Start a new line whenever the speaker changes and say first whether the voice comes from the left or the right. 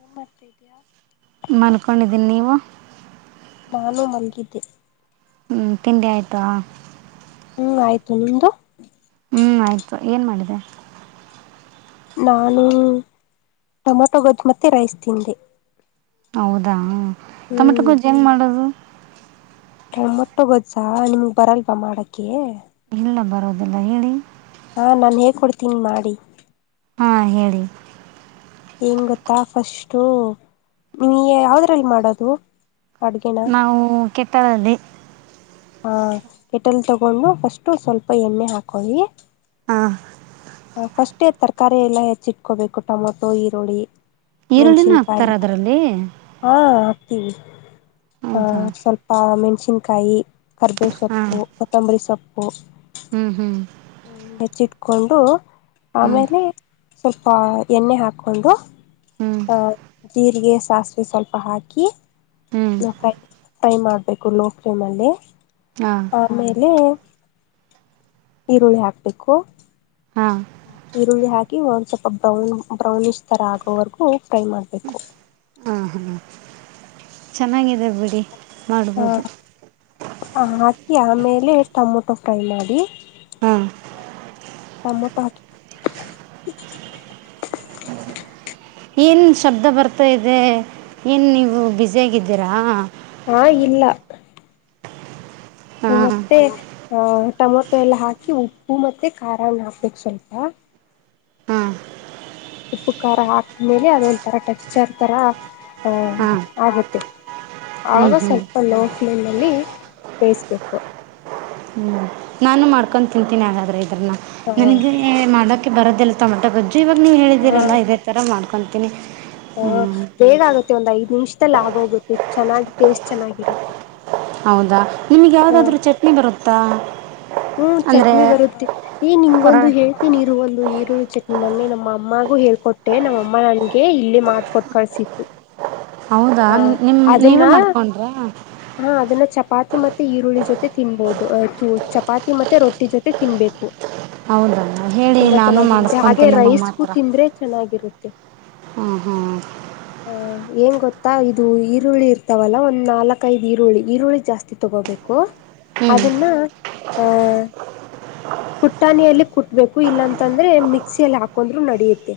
left: ಏನ್ ಮಾಡ್ತಾ ಇದಿದಯಾ
right: ಮನ್ಕೊಂಡಿದ್ದೀನಿ ನೀವು
left: ನಾನು ಮನಗಿದ್ದೆ
right: ತಿಂಡಿ ಆಯ್ತ
left: ಹ್ಞೂ ಆಯಿತು ನಿಮ್ಮದು
right: ಹ್ಞೂ ಆಯಿತು ಏನು ಮಾಡಿದೆ
left: ನಾನು ಟೊಮೆಟೊ ಗೊಜ್ಜು ಮತ್ತೆ ರೈಸ್ ತಿಂದೆ
right: ಹೌದಾ ಟೊಮೆಟೊ
left: ಹ್ಮ್
right: ಗೋಜ್ಜು ಹೆಂಗ್ ಮಾಡೋದು
left: ಟೊಮಾಟೋ ಗೊಜ್ಜ ನಿಮಗ್ ಬರಲ್ವಾ ಮಾಡಕ್ಕೆ
right: ಎಲ್ಲ ಬರೋದೆಲ್ಲ ಹೇಳಿ
left: ಹಾ ನಾನ್ ಹೇಳ್ ಕೊಡ್ತೀನಿ ಮಾಡಿ
right: ಹಾ ಹೇಳಿ
left: ಏಂಗ್ ಗೊತ್ತಾ ಫಸ್ಟು ನಿಮಗೇ ಯಾವದ್ರಲ್ಲಿ ಮಾಡೋದು ಅಡ್ಗೆನ
right: ನಾವು ಕಾಟಾಳಲ್ಲಿ
left: ಹಾ ಕೆಟಲ್ ತಗೊಂಡು ಫಸ್ಟು ಸ್ವಲ್ಪ ಎಣ್ಣೆ ಹಾಕೊಳ್ಳಿ
right: ಹಾ
left: ಹ ಫಸ್ಟೇ ತರಕಾರಿ ಎಲ್ಲ ಹೆಚ್ಚಿ ಇಟ್ಕೋಬೇಕು ಟೊಮಾಟೊ ಈರುಳ್ಳಿ
right: ಈರುಳ್ಳಿನ ಹಕ್ತಾರ
left: ಮೆಣಸಿನ್ಕಾಯಿ
right: ಅದ್ರಲ್ಲಿ
left: ತೀ ಹ ಸ್ವಲ್ಪ ಮೆಣ್ಸಿನ್ ಕಾಯಿ ಕರ್ಬೋಸ ಕೊತ್ತಂಬರಿ ಶೊ ಹ
right: ಹ್ಮ್ ಹ್ಮ್
left: ಹ ಹೆಚ್ಚಿಟ್ಕೊಂಡು
right: ಹ್ಞೂ
left: ಆಮೇಲೆ ಸ್ವಲ್ಪ ಎಣ್ಣೆ ಹಾಕೊಂಡು
right: ಹ್ಞೂ
left: ಹ ೀಿಗೆ [inaudible] ಸಾಸಿವೆ ಸ್ವಲ್ಪ ಹಾಕಿ
right: ಹ್ಞೂ
left: ನಾ ಕೈ ೈ ಮಾಡ್ತ ಬೇಕು ಲೋ ಫ್ಲೇಮಲ್ಲಿ
right: ಹಾಂ
left: ಆಮೇಲೆ ಈರುಳ್ಳಿ ಹಾಕ್ಬೇಕು
right: ಹಾ
left: ಈರುಳ್ಳಿಾಕ ಒಂದ್ ಸ್ವಲ್ಪ ಬ್ರೌನ್ ಬ್ರೌನ್ ಇ ಥರ ಆಗೋವರೆಗೂ ಫ್ರೈ ಮಾಡಬೇಕು
right: ಹ್ಮ ಚೆನ್ನಾಗಿದೆ ಬಿಡಿ ಮಾಡ್ಬೋದು
left: [inaudible] ಆಮೇಲೆ ಟೊಮೊಟೊ ಫ್ರೈ ಮಾಡಿ
right: ಹ್ಮ
left: ತಮ್ಮತಕ
right: ಏನು ಶಬ್ದ ಬರ್ತಾ ಇದೆ ಏನು ನೀವು ಬ್ಯುಸಿಯಾಗಿದ್ದೀರಾ
left: ಹಾ ಇಲ್ಲ
right: ಹಾಂ
left: ನಮಸ್ತೆ ಆಹ ಟೊಮೊಟೊ ಎಲ್ಲ ಹಾಕಿ ಉಪ್ಪು ಮತ್ತೆ ಖಾರಣ್ಣ ಹಾಕ್ಬೇಕು ಸ್ವಲ್ಪ
right: ಹಾಂ
left: ಉಪ್ಪು ಖಾರ ಹಾಕ್ಮೇಲೆ ಅದೊಂಥರ ಟೆಕ್ಸ್ಚರ್ ಥರ
right: ಹಾಂ
left: ಆಗುತ್ತೆ
right: ಹ್ಞೂ
left: ಆವಾಗ
right: ಹ್ಞೂ
left: ಸ್ವಲ್ಪ ಲೋ ಫ್ಲೇಮಲ್ಲಿ ಬೇಯಿಸ್ಬೇಕು
right: ಹ್ಞೂ ನಾನು ಮಾಡ್ಕೊಂಡ ತಿಂತೀನಿ ಹಾಗಾದ್ರೆ
left: ಹ
right: ನನಗೆ ಮಾಡಕ ಬರ ಟಮೊಟ ಗೊಜ್ಜ ಇವಾಗ ನೀವು ಹೇಳಿದೀರಲ್ಲ ಇದೇ ರ ಮಾಡ್ಕೊಂಡು ಇನ್ನು
left: ಹ ಬೇಗ ಆಗತ್ತೆ ಒಂದ್ ಐದು ನಿಮಿಷದಲ್ಲಿ ಆಗೋಗುತ್ತೆ ಚೆನ್ನಾಗಿ ಟೇಸ್ಟ್ ಚೆನ್ನಾಗಿರುತ್ತೆ
right: ಹೌದಾ ನಿಮ್ಗೆ ಯಾವ್ದಾದ್ರು ಚಟ್ನಿ ಬರುತ್ತಾ ಹ
left: ಹ್ಮ ಚಟ್ನಿ ಬರುತ್ತೆ ಈ
right: ರ
left: ನಿಂಗೊಂದು ಹೇಳ್ತೀನಿ ಇರು ಒಂದು ಈರುೂಳ್ಳಿ ಚಟ್ನಿ ಮನೆಿ ನಮ್ಮ ಅಮ್ಮಾಗೂ ಹೇಳ್ಕೊಟ್ಟೆ ನಮ್ಮಮ್ಮ ನನ್ಗೆ ಇಲ್ಲಿ ಮಾಡಕೊಟ್ ಕಳ್ಸಿತ್ತು
right: ಹೌದಾ
left: ಹ
right: ನಿಮ ನೀವೇ
left: ಅದನ್ನ
right: ಮಾಡ್ಕೊಂಡ್ರ
left: ಹಾ ಅದನ್ನ ಚಪಾತಿ ಮತ್ತೆ ಈರುಳ್ಳಿ ಜೊತೆ ತಿನ್ಬಹುದು ಆಯತು ಚಪಾತಿ ಮತ್ತೆ ರೊಟ್ಟಿ ಜೊತೆ ತಿನ್ಬೇಕು
right: ಹೌದ್ರ ಹೇಳಿ
left: ತುಂಬಾ
right: ನಾನು
left: ಚೆನ್ನಾಗಿರುತ್ತೆ ಹಾಗೆ
right: ಮಾಡಿಸಕೊಂತೀನಿ ನಮ್ಮಮ್ಮ
left: ರೈಸ್ಗೂ
right: ಹತ್ರ
left: ತಿಂದ್ರೆ ಚೆನ್ನಾಗಿರುತ್ತೆ
right: ಹಾ ಹಾ್
left: ಏಗೆ ಗೊತ್ತತ್ತು ತ್ತ ಇದು ಈರುಳ್ಳಿ ಇರ್ತಾವಲ್ಲ ಒಂದ್ ನಾಲ್ಕೈದು್ ಈರುಳ್ಳಿ ಈರುಳ್ಳಿ ಜಾಸ್ತಿ ತಗೋಬೇಕು
right: ಹ್ಞೂ ಹ್ಞೂ
left: ಅದನ್ನ ಆಹ್ ಕುಟ್ಟಾಣಿಯಲ್ಲಿ ಕುಟ್ಬೇಕು ಇಲ್ಲಾಂತಂದ್ರೆ ಮಿಕ್ಸಿಯಲ್ಲಿ ಹಾಕೊಂಡ್ರು ನಡಿಯುತ್ತೆ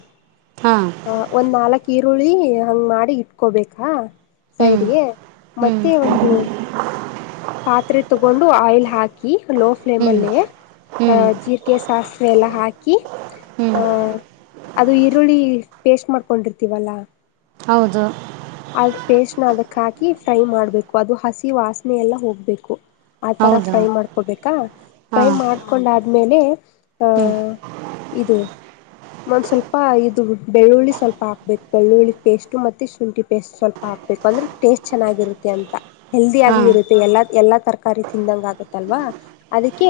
right: ಹಾಂ
left: ಆ ಒಂದ್ ನಾಲ್ಕ್ ಈರುಳ್ಳಿ ಹಂಗ್ ಮಾಡಿ ಇಟ್ಕೋಬೇಕು
right: ಹ್ಞೂ
left: ಸೈಡ್ಗೆ
right: ಹ್ಞೂ
left: ಮತ್ತೆ ಒಂದು ಪಾತ್ರೆ ತಗೊಂಡು ಆಯಿಲ್ ಹಾಕಿ ಲೋ ಫ್ಲೇಮ್
right: ಹ್ಞೂ
left: ಅಲ್ಲಿ
right: ಹ್ಞೂ
left: ಅಹ ಜೀಕೆ ಸಾಸಿವೆಲ್ಲ ಹಾಕಿ
right: ಹ್ಞೂ
left: ಆಹ ಅದು ಈರುಳ್ಳಿ ಪೇಸ್ಟ್ ಮಾಡ್ಕೊಂಡಿರ್ತೀವಲ್ಲಾ
right: ಹೌದು
left: ಅದು ಪೇಸ್ಟ್ ನ ಅದಕ್ ಹಾಕಿ ಫ್ರೈ ಮಾಡ್ಬೇಕು ಅದು ಹಸಿ ವಾಸನೆ ಎಲ್ಲ ಹೋಗ್ಬೇಕು ಆ ತರ
right: ಹೌದಾ
left: ಫ್ರೈ ಮಾಡ್ಕೊಬೇಕು ಫ್ರೈ
right: ಹಾಂ
left: ಮಾಡ್ಕೊಂಡಾದ್ಮೇಲೆ
right: ಹ್ಞೂ
left: ಆಹ ಇದು ಒಂದ್ ಸ್ವಲ್ಪ ಇದು ಬೆಳ್ಳುಳ್ಳಿ ಸ್ವಲ್ಪ ಹಾಕ್ಬೇಕು ಬೆಳ್ಳುಳ್ಳಿ ಪೇಸ್ಟ್ು ಮತ್ತೆ ಶುಂಠಿ ಪೇಟ್ ಸ್ವಲ್ಪ ಹಾಕ್ಬೇಕು ಅಂದ್ರೆ ಟೇಸ್ಟ್ ಚೆನ್ನಾಗಿರುತ್ತೆ ಅಂತ ಹೆಲ್ದಿಿಯಾಗು
right: ಹಾಂ
left: ಇರುತ್ತೆ ಎಲ್ಲಾ ಎಲ್ಲಾ ತರಕಾರಿ ತಿಂದಂಗ ಆಗತ್ತಲ್ವಾ ಅದಕ್ಕೆ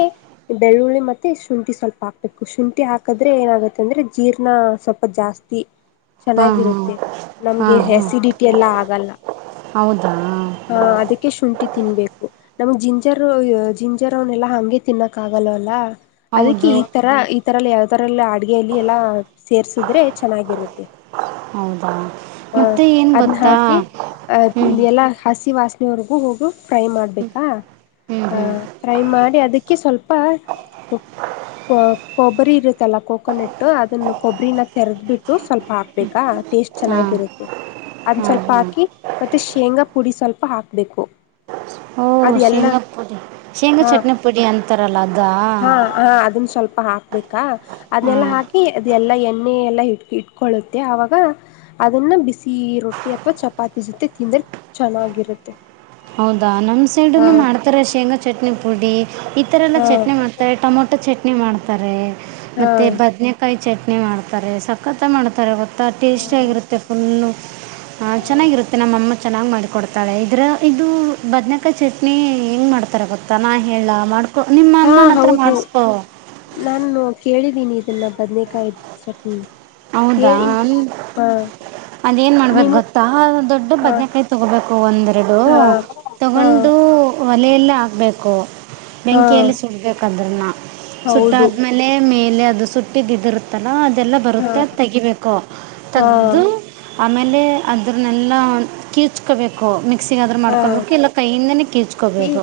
left: ಬೆಳ್ಳುಳ್ಳಿ ಮತ್ತೆ ಶುಂಠಿ ಸ್ವಲ್ಪ ಹಾಕ್ಬೇಕು ಶುಂಠಿ ಹಾಕದ್ರೆ ಏನಾಗುತ್ತೆ ಅಂದ್ರೆ ಜೀರ್ಣ ಸ್ವಲ್ಪ ಜಾಸ್ತಿ
right: ಹಾ
left: ಚೆನ್ನಾಗಿರುತ್ತೆ
right: ಹಾ ಹಾ
left: ನಮ್ಗೆ
right: ಹಾ
left: ಅಸಿಡಿಿ ಇಲ್ಲ ಆಗಲ್ಲ
right: ಹೌದಾ
left: ಆ ಅದಕ್ಕೆ ಶುಂಠಿ ತಿನ್ಬೇಕು ನಮಗ್ ಜಿಂಜರ್ ಜಿಂಜರ್ ಅವನ್ನಲ್ಲಾ ಹಗೆ ತಿನ್ನಕ್ ಆಗಲ್ಲ ಅಲ್ಲ ಅದಕ್ಕೆ
right: ಹೌದು
left: ಈ ತರ ತರಲ್ಲಿ ಯಾವತರಲ್ಲಿ ಅಡ್ಗೆಯಲ್ಲಿ ಎಲ್ಲಾ ಸೇರ್ಸುದ್ರೆ ಚೆನ್ನಾಗಿರುತ್ತೆ
right: ಹೌದಾ
left: ಹಾ
right: ಮತ್ತೆ ಏನು
left: ಅದನ್ನ
right: ಗೊತ್ತಾ
left: ಹಾಕಿ ಅ
right: ಹ್ಞೂ
left: ಎಲ್ಲ ಹಸಿ ವಾಸನೆ ವರೆಗೂ ಹೋಗಿ ಫ್ರೈ ಮಾಡಬೇಕಾ
right: ಹ್ಞೂ ಹ್ಞೂ
left: ಫ್ರೈ ಮಾಡಿ ಅದಕ್ಕೆ ಸ್ವಲ್ಪ ಕೊಬ್ಬರಿ ಇರುತ್ತಲ್ಲ ಕೊೋಕೊನಟ್ಟು ಅದನ್ನು ಕೊಬ್ಬರಿನ ತೆರೆದಬಿಟ್ಟು ಸ್ವಲ್ಪ ಹಾಕ್ಬೇಕಾ ಟೇಸ್ಟ್
right: ಹಾಂ
left: ಚೆನ್ನಾಗಿರುತ್ತೆ ಅದ್
right: ಹಾಂ
left: ಸ್ವಲ್ಪ
right: ಹಾಂ
left: ಹಾಕಿ ಮತ್ತೆ ಶೇಂಗಾ ಪುಡಿ ಸ್ವಲ್ಪ ಹಾಕ್ಬೇಕು
right: ಓ
left: ಅದ ಎಲ್ಲ
right: ಶೇಂಗಾ ಪುಡಿ ಶೇಂಗಾ
left: ಹಾ
right: ಚಟ್ನಿ ಪುಡಿ ಅಂತಾರಲ್ಲ ಅದ
left: ಹಾ ಹಾ ಅದನ್ ಸ್ವಲ್ಪ ಸ್ವಲ್ಪ ಹಾಕ್ಬೇಕಾ ಅದನೆಲ್ಲಾ
right: ಹಾಂ
left: ಹಾಕಿ ಅದೆ ಎಲ್ಲಾ ಎಣ್ಣೆ ಎಲ್ಲಾ ಇಟ್ ಇಟ್ಕೊಳ್ಳುತ್ತೆ ಆವಾಗ ಅದನ್ನ ಬಿಸಿ ರೊಟ್ಟಿ ಅಥವಾ ಚಪಾತಿ ಜೊತೆ ತಿಂದ್ರೆ ಚೆನ್ನಾಗಿರುತ್ತೆ
right: ಹೌದಾ ನಮ್ ಸೈಡ್
left: ಹಾ
right: ಮಾಡ್ತಾರ ಶೇಂಗಾ ಚಟ್ನಿ ಪುಡಿ ಈತರ ಎಲ್ಲಾ
left: ಹಾ
right: ಚಟ್ಿ್ತಾರೆ ಟಮೋಟೋ ಪುಟ್ಟ ಚಟ್ನಿ ಮಾಡ್ತಾರೆ
left: ಹಾ
right: ಮತ್ತೆ ಬದನಕಾಯಿ ಚಟ್ನಿ ಮಾಡ್ತಾರೆ ಸಕ್ಕತ್ತ ಮಾಡ್ತಾರೆ ಗೋ ಟೇಸ್ಟಿಯ ಆಗಿರುತ್ತೆ ಫುಲ್ಲು ಹಾ ಚೆನ್ನಾಗಿರುತ್ತೆ ನಮ್ಮಮ್ಮ ಚೆನ್ನಾಗ್ ಮಾಡಿಕ ಕೊಡ್ತಾಳೆ ಇದ್ರ ಇದು ಬದನೇಕಾಯಿ ಚಟ್ನಿ ಹೆಂಗ ಮಾಡ್ತಾರೆ ಗೊತ್ತಾ ನಾ ಹೇಳ ಮಾಡ್ ನಿಮ್ಮ
left: ಹಾ
right: ಅಮ್ಮನ ಹತ್ರ ಮಾಡಿಸ್ಕೊ
left: ಕೇಳಿದೀನಿ ಇದೆಲ್ಲ ಬದ್ನೇಕಾಯಿ ಚಟ್ನಿ
right: ಹೌದಾ
left: ಕೇಳಿ ಹಾ
right: ಅದೇನು ಮಾಡ್ಬೇಕು
left: ನೀವು
right: ಗೊತ್ತಾ ದೊಡ್ಡ
left: ಹಾ
right: ಬದನೆೇಕಾಯಿ ತೊಗೋಬೇಕು ಒಂದೆರಡು
left: ಹಾ ಹಾ
right: ತಗೊಂಡು ಒಲೆಯೆಲ್ಲ ಆಗಬೇಕು
left: ಹಾ
right: ಬೆಂಕಿಯಲ್ಲಿ ಸುಡ್ಬೇಕಂತ ಅದನ್ನ ಸುಟ್ಟ
left: ಹೌದು
right: ಆದ್ಮೇಲೆ ಮೇ ಲ್ಲಿ ಅದು ಸುಟ್ಟಿದ ಇದಿರುತ್ತ ಅದೆಲ್ಲ
left: ಹಾ
right: ತೆಗಿಬೇಕು
left: ಹಾ
right: ತೆೆಗದು ಆಮೇಲೆ ಅದ್ರನ್ನೆಲ್ಲ ಕೀಚ್ಕೋಬೇಕು ಮಿಕ್ ಮಿಕ್ಸಿಂಗ ಆದ್ರು
left: ಹಾ
right: ಮಾಡ್ಕೊಬೇಕು ಇಲ್ಲ ಕೈಯಿಂದನೇ ಕೀಚ್ಕೋಬೋದು.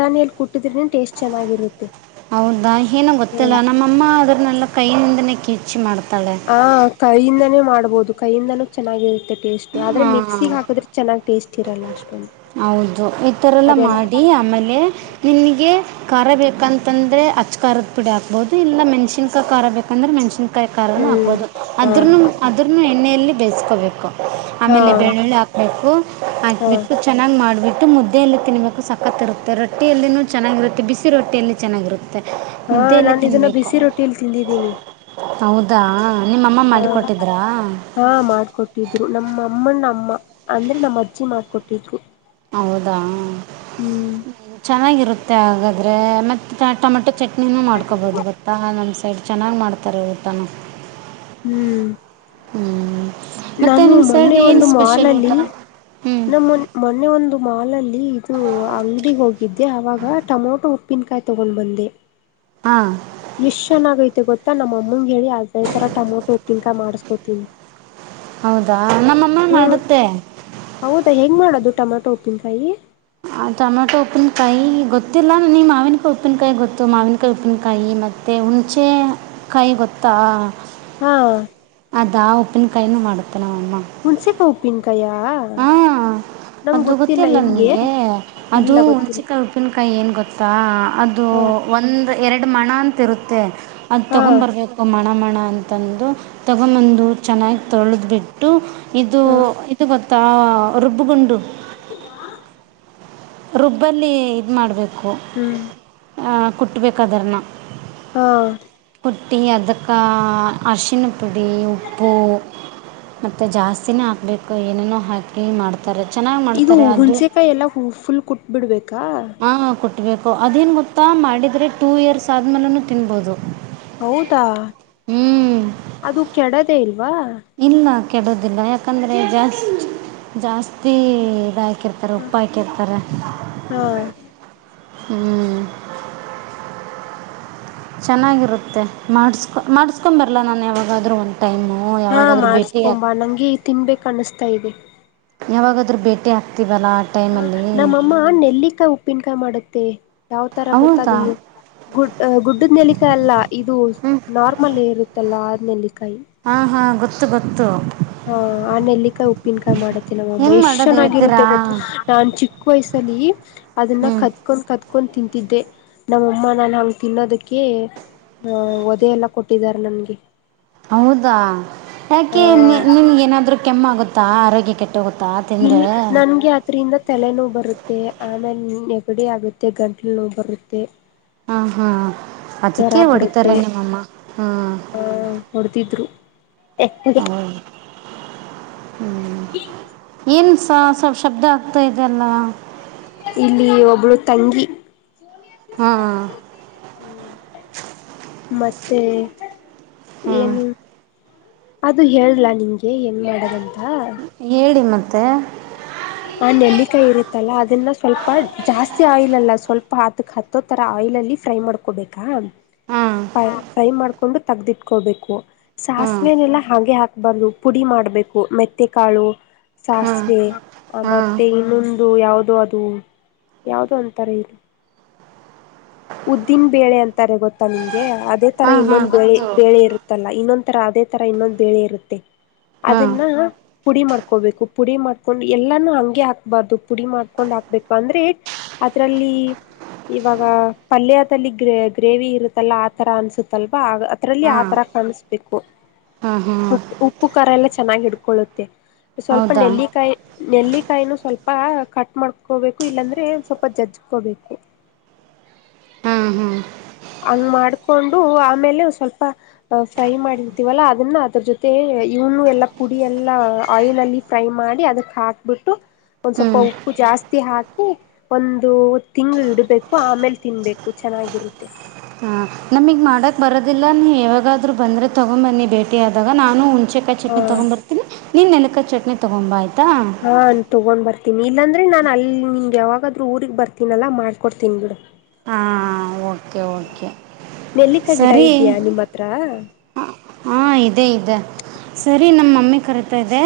left: ತಾನಿಯಲ್ಲಿ ಕುಟ್ಟಿದ್ರನ ಟೇಸ್ಟ್ ಚೆನ್ನಾಗಿರುತ್ತೆ
right: ಹೌದಾ ಏನು ಗೊತ್ತಿಲ್ಲ ನಮ್ಮಅಮ್ಮ ಆದ್ರ ನ ಕೈಯಿಂದನೇ ಕಿಚಿ ಮಾಡ್ತ್
left: ಹಾ ಕೈಯಿಂದನೇ ಮಾಡ್ ಮಾಡ್ಬಹುದು ಕೈಯಿಂದನೂ ಚೆನ್ನಾಗಿರುತ್ತೆ ಕಿಚ್ಚ್ ಆದ್ರೆ
right: ಹಾಂ
left: ಮಿಕ್ಸಿ ಹಾಕಿದ್ರೆ ಚೆನ್ನಾಗ್ ಟೇಸ್ಟ್ ಇರಲ್ಲ ಅಷ್ಟೊಂದು
right: ಹೌದು, ಈಥರೆಲ್ಲ
left: ಅದೆಲ್ಲ
right: ಮಾಡಿ ಆಮೇಲೆ ನಿನಿಗೆ ಖಾರ ಬೇಕಂತಂದ್ರೆ ಅಚ್ ಖಾರದ ಪುಡಿ ಹಾಕ್ಬಹುದು ಇಲ್ಲ ಮೆಣ್ಸನ್ಕ ಖಾರ ಬೇಕಂದ್ರೆ ಮೆಣಸಿನ್ ಕೈ ಕಾರನು
left: ಹ್ಮ್
right: ಹಾಕ್ಬಹುದು
left: ಹಾ
right: ಅದ್ರ್ನು ಅದ್ರ್ನು ಎಣ್ಣೆಯಲ್ಲಿ ಬೇಯಿಸ್ಕೋಬೇಕು.
left: ಹಾ
right: ಆಮೇಲೆ ಬೆಳ್ಳುಳ್ಳಿ ಹಾಕ್ಬೇಕು
left: ಹಾ
right: ಹಾಕ್ಬಿಟ್ಟು ಮಾಡಿಬಿಟ್ಟು ಮುದ್ದೆಯಲ್ಲಿ ತಿನ್ಬೇಕು ಸಕ್ಕತ್ತ್ ಇರುತ್ತೆ ರೊಟ್ಟಿಯಲ್ಲಿೂ ಚೆನ್ನಾಗಿರುತ್ತೆ ಬಿಸಿ ರೊಟ್ಟಿಯಲ್ಲಿ ಚೆನ್ನಾಗಿರುತ್ತೆ
left: ಹಾ
right: ಮುದ್ದೆಯಲ್ಲೇ
left: ನಾನು ಇದನ್ನ
right: ತಿನ್ನಬೇಕು
left: ಬಿಸಿ ರೊಟ್ಟಿಲ್ ತಿಂದಿದ್ದೀನಿ
right: ಹೌದಾ ನಿಮ್ಮಮ್ಮ
left: ಹಾ
right: ಮಾಡಿಕೊಟ್ಟಿದ್ದರಾ
left: ಹಾ ಮಾಡ್ಕೊಟ್ಟಿದ್ರು ನಮ್ ಅಮ್ಮ್ ಅಮ್ಮಣ್ಣಮ್ಮ ಅಂದ್ರೆ ನಮ್ಮ ಅಜ್ಜಿ ಮಾಡ್ಕೊಟ್ಟಿದ್ರು
right: ಹೌದಾ ಹ್ಮ್
left: ಹ್ಮ್
right: ಚೆನ್ನಾಗಿರುತ್ತೆ ಹಾಗಾದ್ ಏ ಮತ್ತ್ ಟ ಟಮೊಟ್ ಚಟ್ನಿನೂ ಮಾಡ್ಕೊಬೋದು ಗೊತ್ತಾ ನಮ್ಮ್ ಸೈಡು ಚೆನ್ನಾಗ್ ಮಾಡ್ತಾರೆ ಊಟನ
left: ಹ್ಮ್
right: ಹ್ಮ್
left: ನಾನು ಮೊನ್ನೆ ಒಂದು
right: ಊಟ
left: ಮಾಲಲ್ಲಿ
right: ಹ್ಞೂ
left: ನಮ್ಮ್ ಮೊನ್ನ್ ಮೊನ್ನೆ ಒಂದು ಮಾಲಲ್ಲಿ ಇದು ಅಂಗಡಿ ಹೋಗಿದ್ದೆ ಅವಾಗ ಟೊಮೊಟೊ ಉಪ್ಪಿನಕಾಯಿ ತಗೊಂಡ್ ಬಂದೆ
right: ಹಾಂ
left: ಎಷ್ಟ್ ಚೆನ್ನಾಗೈತೆ ಗೊತ್ತ್ ತ್ತ ನಮ್ಮಂಗ ಹೇಳಿ ಅದೇ ತರ ಟಮೊಟೊ ಉಪಿಂಕ ಮಾಡ್ಸ್ಕೋತೀನಿ
right: ಹೌದಾ ನಮ್ಮಮ್ಮ ಮಾಡುತ್ತೆ
left: ಟಮಟೊ ಒಪ್ಪಿನ್ಕಾಯಿ
right: ಆ ಟೊಮ್ಯಾಟೊ ಉಪ್ಪಿನಕಾಯಿ ಗೊತ್ತಿಲ್ಲ ನನಗೆ ಮಾವಿನಕಾಯಿ ಉಪ್ಪಿನಕಾಯಿ ಗೊತ್ತು ಮಾವಿನಕಾಯಿ ಉಪ್ಪಿನಕಾಯಿ ಮತ್ತೆ ಹುಣಚೇ ಕಾಯಿ ಗೊತ್ತಾ
left: ಹಾ
right: ದ ಉಪ್ಪಿನ್ಕಾಯಿನ ಮಾಡುತ್ತ್
left: ಹುಣ್ಸೆಕಾ ಉಪ್ಪು
right: ಹಾ ಅದು ಗೊತ್ತಿಲ್ಲ ನಿಮಗೆ ಅದು
left: ಇಲ್ಲ ಗೊತ್ತಿಲ್ಲ
right: ಹುಣ್ಚಿಕಾಯಿ ಉಪ್ಪಿನಕ ಅಕ್ಕ ಏನ್ ಗೊತ್ತಾ ಅದು
left: ಹಾ
right: ಒಂದು ಎರಡು ಎಡ್ ಮಣ ಅಂತ ಇರುತ್ತೆ ಅ
left: ಹಾ
right: ತಗೊಂಡ ಬರಬೇಕು ಮನ ಮಣ ಅಂತಂದು ತಗೊಂದು ಚೆನ್ನಾಗಿ ತೊಳೆದ್ ಬಿಟ್ಟು ಇದು
left: ಹಾ
right: ಇದು ಗೊತ್ತ ತಾ ರುಬ್ಬಗುಂಡು
left: ರಾ
right: ರುಬ್ಬಲ್ಲಿ ಇದ್ ಮಾಡ್ಬೇಕು
left: ಹ್ಮ್
right: ಹ ಕುಟ್ಬೇಕದರನ್ನ
left: ಹಾ
right: ಹಟ್ಟಿ ಅದಕ್ಕ ಅರಶಿನ ಪುಡಿ ಉಪ್ಪು ಮತ್ತೆ ಜಾಸ್ತಿನೇ ಹಾಕ್ಬೇಕು ಏನೇನೋ ಹಾಕಿ ಮಾಡ್ತ
left: ಇದು ಹುಣ್ಸೆಕಾಯಿ ಎಲ್ಲ ಫುಲ್ ಕುಟ್ಬಿಡ್ಬೇಕಾ
right: ಹಾ ಕೊಟ್ಬೇಕು ಅದೇನ್ ಗೊತ್ತಾ ಮಾಡಿದ್ರೆ ಟೂ ಇಯರ್ಸ್ ಆದ್ಮೇಲನು ತಿನ್ಬೋದು
left: ಹೌದಾ
right: ಹ್ಞೂ
left: ಅದು ಕೆಡದೆೇ ಇಲ್ವಾ
right: ಇಲ್ಲ ಕೆಡುವುದಿಲ್ಲ ಯಾಕಂದ್ರೆ ಜಾಸ್ ಜಾಸ್ತಿ ಇದ ಹಾಕಿರ್ತಾರೆ ಉಪ್ಪ ಹಾಕಿರ್ತಾರೆ
left: ಹಾ
right: ಹ್ಮ್ ಚೆನ್ನಾಗಿರುತ್ತೆ ಮಾಡಸ್ಕೊ ಮಾಡಿಸಸ್ಕೊ್ಂಬರಲ್ಲ ನಾನು ಯಾವಾಗಾದರೂ ಒಂದು ಟೈಮು
left: ಹಾ
right: ಯಾವಾಗಾದರೂ ಭೇಟಿ ಆಗಿ
left: ಮಾಡಸ್ಕೊಂಬ ನಂಗೆ ತಿನ್ಬೇಕ ಅನಿಸ್ತಾ ಇದೆ
right: ಯಾವಾಗಾದ್ರೂ ಬೇಟೆ ಆಗ್ತಿವಿ
left: ಹಾ ನಮ್ಮಮ್ಮ ನೆಲ್ಲಿಕಾಯಿ ಉಪ್ಪಿನಕಾಯಿ ಮಾಡುತ್ತ [unintelligible] ಯಾವ್ ತರ
right: ಹೌದಾ
left: ಗೊತ್ತಾದ ಗುಡ್ ಗುಡ್ಡದ ನೆಲಿಕ ಅಲ್ಲ ಇದು ನಾರ್ಮಲ್ ಇರುತ್ತಲ್ಲ ನೆಲ್ಲಿಕಾಯಿ
right: ಹಾ ಹಾ ಗೊತ್ತ ಗೊತ್ತು ಗೊತ್ತು
left: ಹಾ ಆ ನೆಲ್ಲಿಕಾಯಿ ಉಪ್ಪಿನಕಾಯಿ ಮಾಡತ್ತೆ ನಮ್ಮಮ್ಮ
right: ಹೆಂಗೆ
left: ಎಷ್ಟ
right: ಮಾಡೋದು ಹೇಳ್ತೀರಾ
left: ಚೆನ್ನಾಗಿರುತ್ತೆ ಗೊತ್ತು ನಾನ್ ಚಿಕ್ಕ ವಯ್ಸಲ್ಲಿ ಅದನ್ನ
right: ಹ್ಞೂ
left: ಕದ್ಕೊಂಡು ಕತ್ ಕದ್ಕೊಂಡು ತಿಂತಿದ್ದೆ ನಮ್ಮಮ್ಮ ನಾನು ಅವಗೆ ತಿನ್ನೋದಕ್ಕೆ ಒದೆ ಎಲ್ಲ ಕೊಟ್ಟಿದ್ದಾರೆ ನನ್ಗೆ
right: ಹೌದಾ ಯಾಕೆ
left: ಆ
right: ನಿಮ್ಗೆ ಏನಾದ್ರು ಕೆಮ್ಮ ಆಗುತ್ತೆ ಹಾ ಆರೋಗ್ಯಕ್ಕೆಟ್ಟ
left: ಇಲ್ ನನ್ಗೆ ಅದರಿಂದ ತಲೆನೋ ಬರುತ್ತೆ ಆಮೇಲೆ ನೆಗಡಿ ಆಗುತ್ತೆ ಗಂಟ್ಲು ನೋವು ಬರುತ್ತೆ
right: ಹಾ ಹಾ
left: ಜ್ವರ
right: ಅದಕ್ಕೆೇ ಹೊಡಿತಾರೆ
left: ಬರುತ್ತೆ
right: ನಿಮ್ಮಮ್ಮ ಹ್ಮ
left: ಆ ಹೊಡೆದಿದ್ರು [unintelligible]
right: ಹ್ಮ್ ಏನ್ ಸ ಸ್ ಶಬ್ದ ಆತ ಇದೆಲ್ಲ
left: ಇಲ್ಲಿ ಒಬ್ಬಳು ತಂಗಿ
right: ಹ್ಮ್
left: ಮತ್ತೆ ಏನು ಅದು ಹೇಳಲ ನಿಂಗೆ ಏನ್ ಮಾಡದಂತ
right: ಹೇಳಿ ಮ ತ್ತ
left: ಆ ನೆಲ್ಲಿಕಾಯಿ ಇರುತ್ತಲ್ಲ ಅದನ್ನ ಸ್ವಲ್ಪ ಜಾಸ್ತಿ ಆಯಿಲ್ ಅಲ್ಲ ಸ್ವಲ್ಪ ಹತ್ತಕ್ ಹತ್ತೋ ತರ ಆಯಿಲಲ್ಲಿ ಫ್ರೈ ಮಾಡ್ಕೊಬೇಕಾ
right: ಹಾಂ
left: ಫೈ ಮಾಡ್ಕೊ ಕೊಂಡು ತೆಗ್ದಿಟ್ಕೋಬೇಕು
right: ಹಾಂ
left: ಸಾಸಿವೆನೆಲ್ಲ ಹಾಗೆ ಹಾ ಬರ ಪುಡಿ ಮಾಡ್ಬೇಕು ಮೆತ್ತಕಾಳು
right: ಹಾಂ
left: ಸಾಸ್ವೆೆ
right: ಹಾಂ
left: ಮತ್ತೆ ಇನ್ನೊಂದು ಯಾವುದೋ ಅದು ಯಾವುದೋ ಅಂತಾರೆ ಇದು ಉದ್ದನ್ ಬೇಳೆ ಅಂತಾರೆ ಗೊತ್ತಾ ನಿಮಗೆ ಅ ಅದೇ ತರ
right: ಹಾಂ ಹಾಂ
left: ಇನ್ನೊಂದು ಬೆಳೆ
right: ಗೊತ್ತು
left: ಬೆಳೆ ಇರುತ್ತಲ್ಲ ಇನ್ನೊಂದು ನ ತರ ಅದೇ ತರ ಇನ್ನೊಂದು ಬೇಳೆ ಇರುತ್ತೆ
right: ಹಾಂ
left: ಅದನ್ನ ಪುಡಿ ಮಾಡ್ಕೊಬೇಕು ಪುಡಿ ಮಾಡ್ಕೊಂಡು ಎಲ್ಲಾನೂ ಹಂಗೆ ಹಾಕ್ಬಾರ್ದು ಪುಡಿ ಮಾಡ್ಕೊಂಡ್ ಹಾಕ್ಬೇಕು ಅಂದ್ರೆ ಅದ್ರಲ್ಲಿ ಇವಾಗ ಪಲ್ಯದಲ್ಲಿ ಗ್ರ ಗ್ರೇವಿ ಇರುತ್ತಲ್ಲ ಆ ಥರ ಅನಿಸುತ್ತಲ್ವಾ ಆ ಅದರಲ್ಲಿ ಆ
right: ಹಾಂ
left: ಥರ ಕಾಣಿಸ್ಬೇಕು
right: ಹಾಂ ಹಾಂ
left: ಉಪ್ಪು ಖಾರ ಎಲ್ಲ ಚೆನ್ನಾಗಿ ಹಿಡ್ಕೊಳ್ಳುತ್ತೆ ಸ್ವಲ್ಪ
right: ಹೌದಾ
left: ನೆಲ್ಲಿಕಾಯಿ ನೆಲ್ಲಿಕಾಯಿನ ಸ್ವಲ್ಪ ಕಟ್ ಮಾಡ್ಕೋಬೇಕು ಇಲ್ಲಾಂದ್ರೆ ಸ್ವಲ್ಪ ಜಜ್ಜ್ಕೋಬೇಕು
right: ಹಾಂ ಹಾಂ
left: ಹಂಗ್ ಮಾಡ್ಕೊಂಡು ಆಮೇಲೆ ಸ್ವಲ್ಪ ಫ್ರೈ ಮಾಡಿರ್ತೀವಲ್ಲ ಅದನ್ನ ಅದ್ರ ಜೊತೆ ಇವನು ಎಲ್ಲಾ ಪುಡಿ ಎಲ್ಲಾ ಆಯಿಲ್ಲ್ಲಿ ಫ್ರೈ ಮಾಡಿ ಅದಕ್ ಹಾಕ್ಬಿಟ್ಟು ಒಂದ್ ಸ್ವಲ್ಪ
right: ಹ್ಞೂ
left: ಉಪ್ಪು ಜಾಸ್ತಿ ಹಾಕಿ ಒಂದು ತಿಂಗಳ ಇಡ್ಬೇಕು ಆಮೇಲೆ ತಿನ್ಬೇಕು ಚೆನ್ನಾಗಿರುತ್ತೆ
right: ನಮಗ್ ಮಾಡಕ್ ಬರೋದಿಲ್ಲ ನೀ ಯಾವಾಗಾದ್ರು ಬಂದ್ರೆ ತಗೊಂಡ್ಂಬನ್ನಿ ಭೇಟಿ ಆದಾಗ ನಾನುಚ ಚ
left: ಹ
right: ಚಟ್ನಿ ತಗೊಂಡ್ ನೆನ ಚಟನೀ ತಗೊಂಬ ಆಯತು
left: ಹಾನ್ ತಗೊಂಡ್ ಬರಿ ಇಲ್ಲಾಂದ್ರೆ ನಾನನ್ ಅಲ್ಲಿ ನಿಗ ಯಾವಾಗಾದ್ರೂ ಊಗ್ ಬರ್ತೀನಲ್ಲ ಮಾಡ್ಕೊಡ್ತೀನಿ ಬಿಡ
right: ಓಕೆ ಓಕೆ
left: ನೆಲ್ಲಿಕಾ ಗಿಡ ಇದ್ಯಾ ನಿಮ್ಮ ಹತ್ರ
right: ಹಾ ಇದೇ ಇದೆ ಸರಿ ನಮ್ಮ ಮಮ್ಮಿ ಕರತಾ ಇದೆ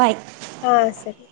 right: ಬಾಯ್.
left: ಹಾ ಸರಿ.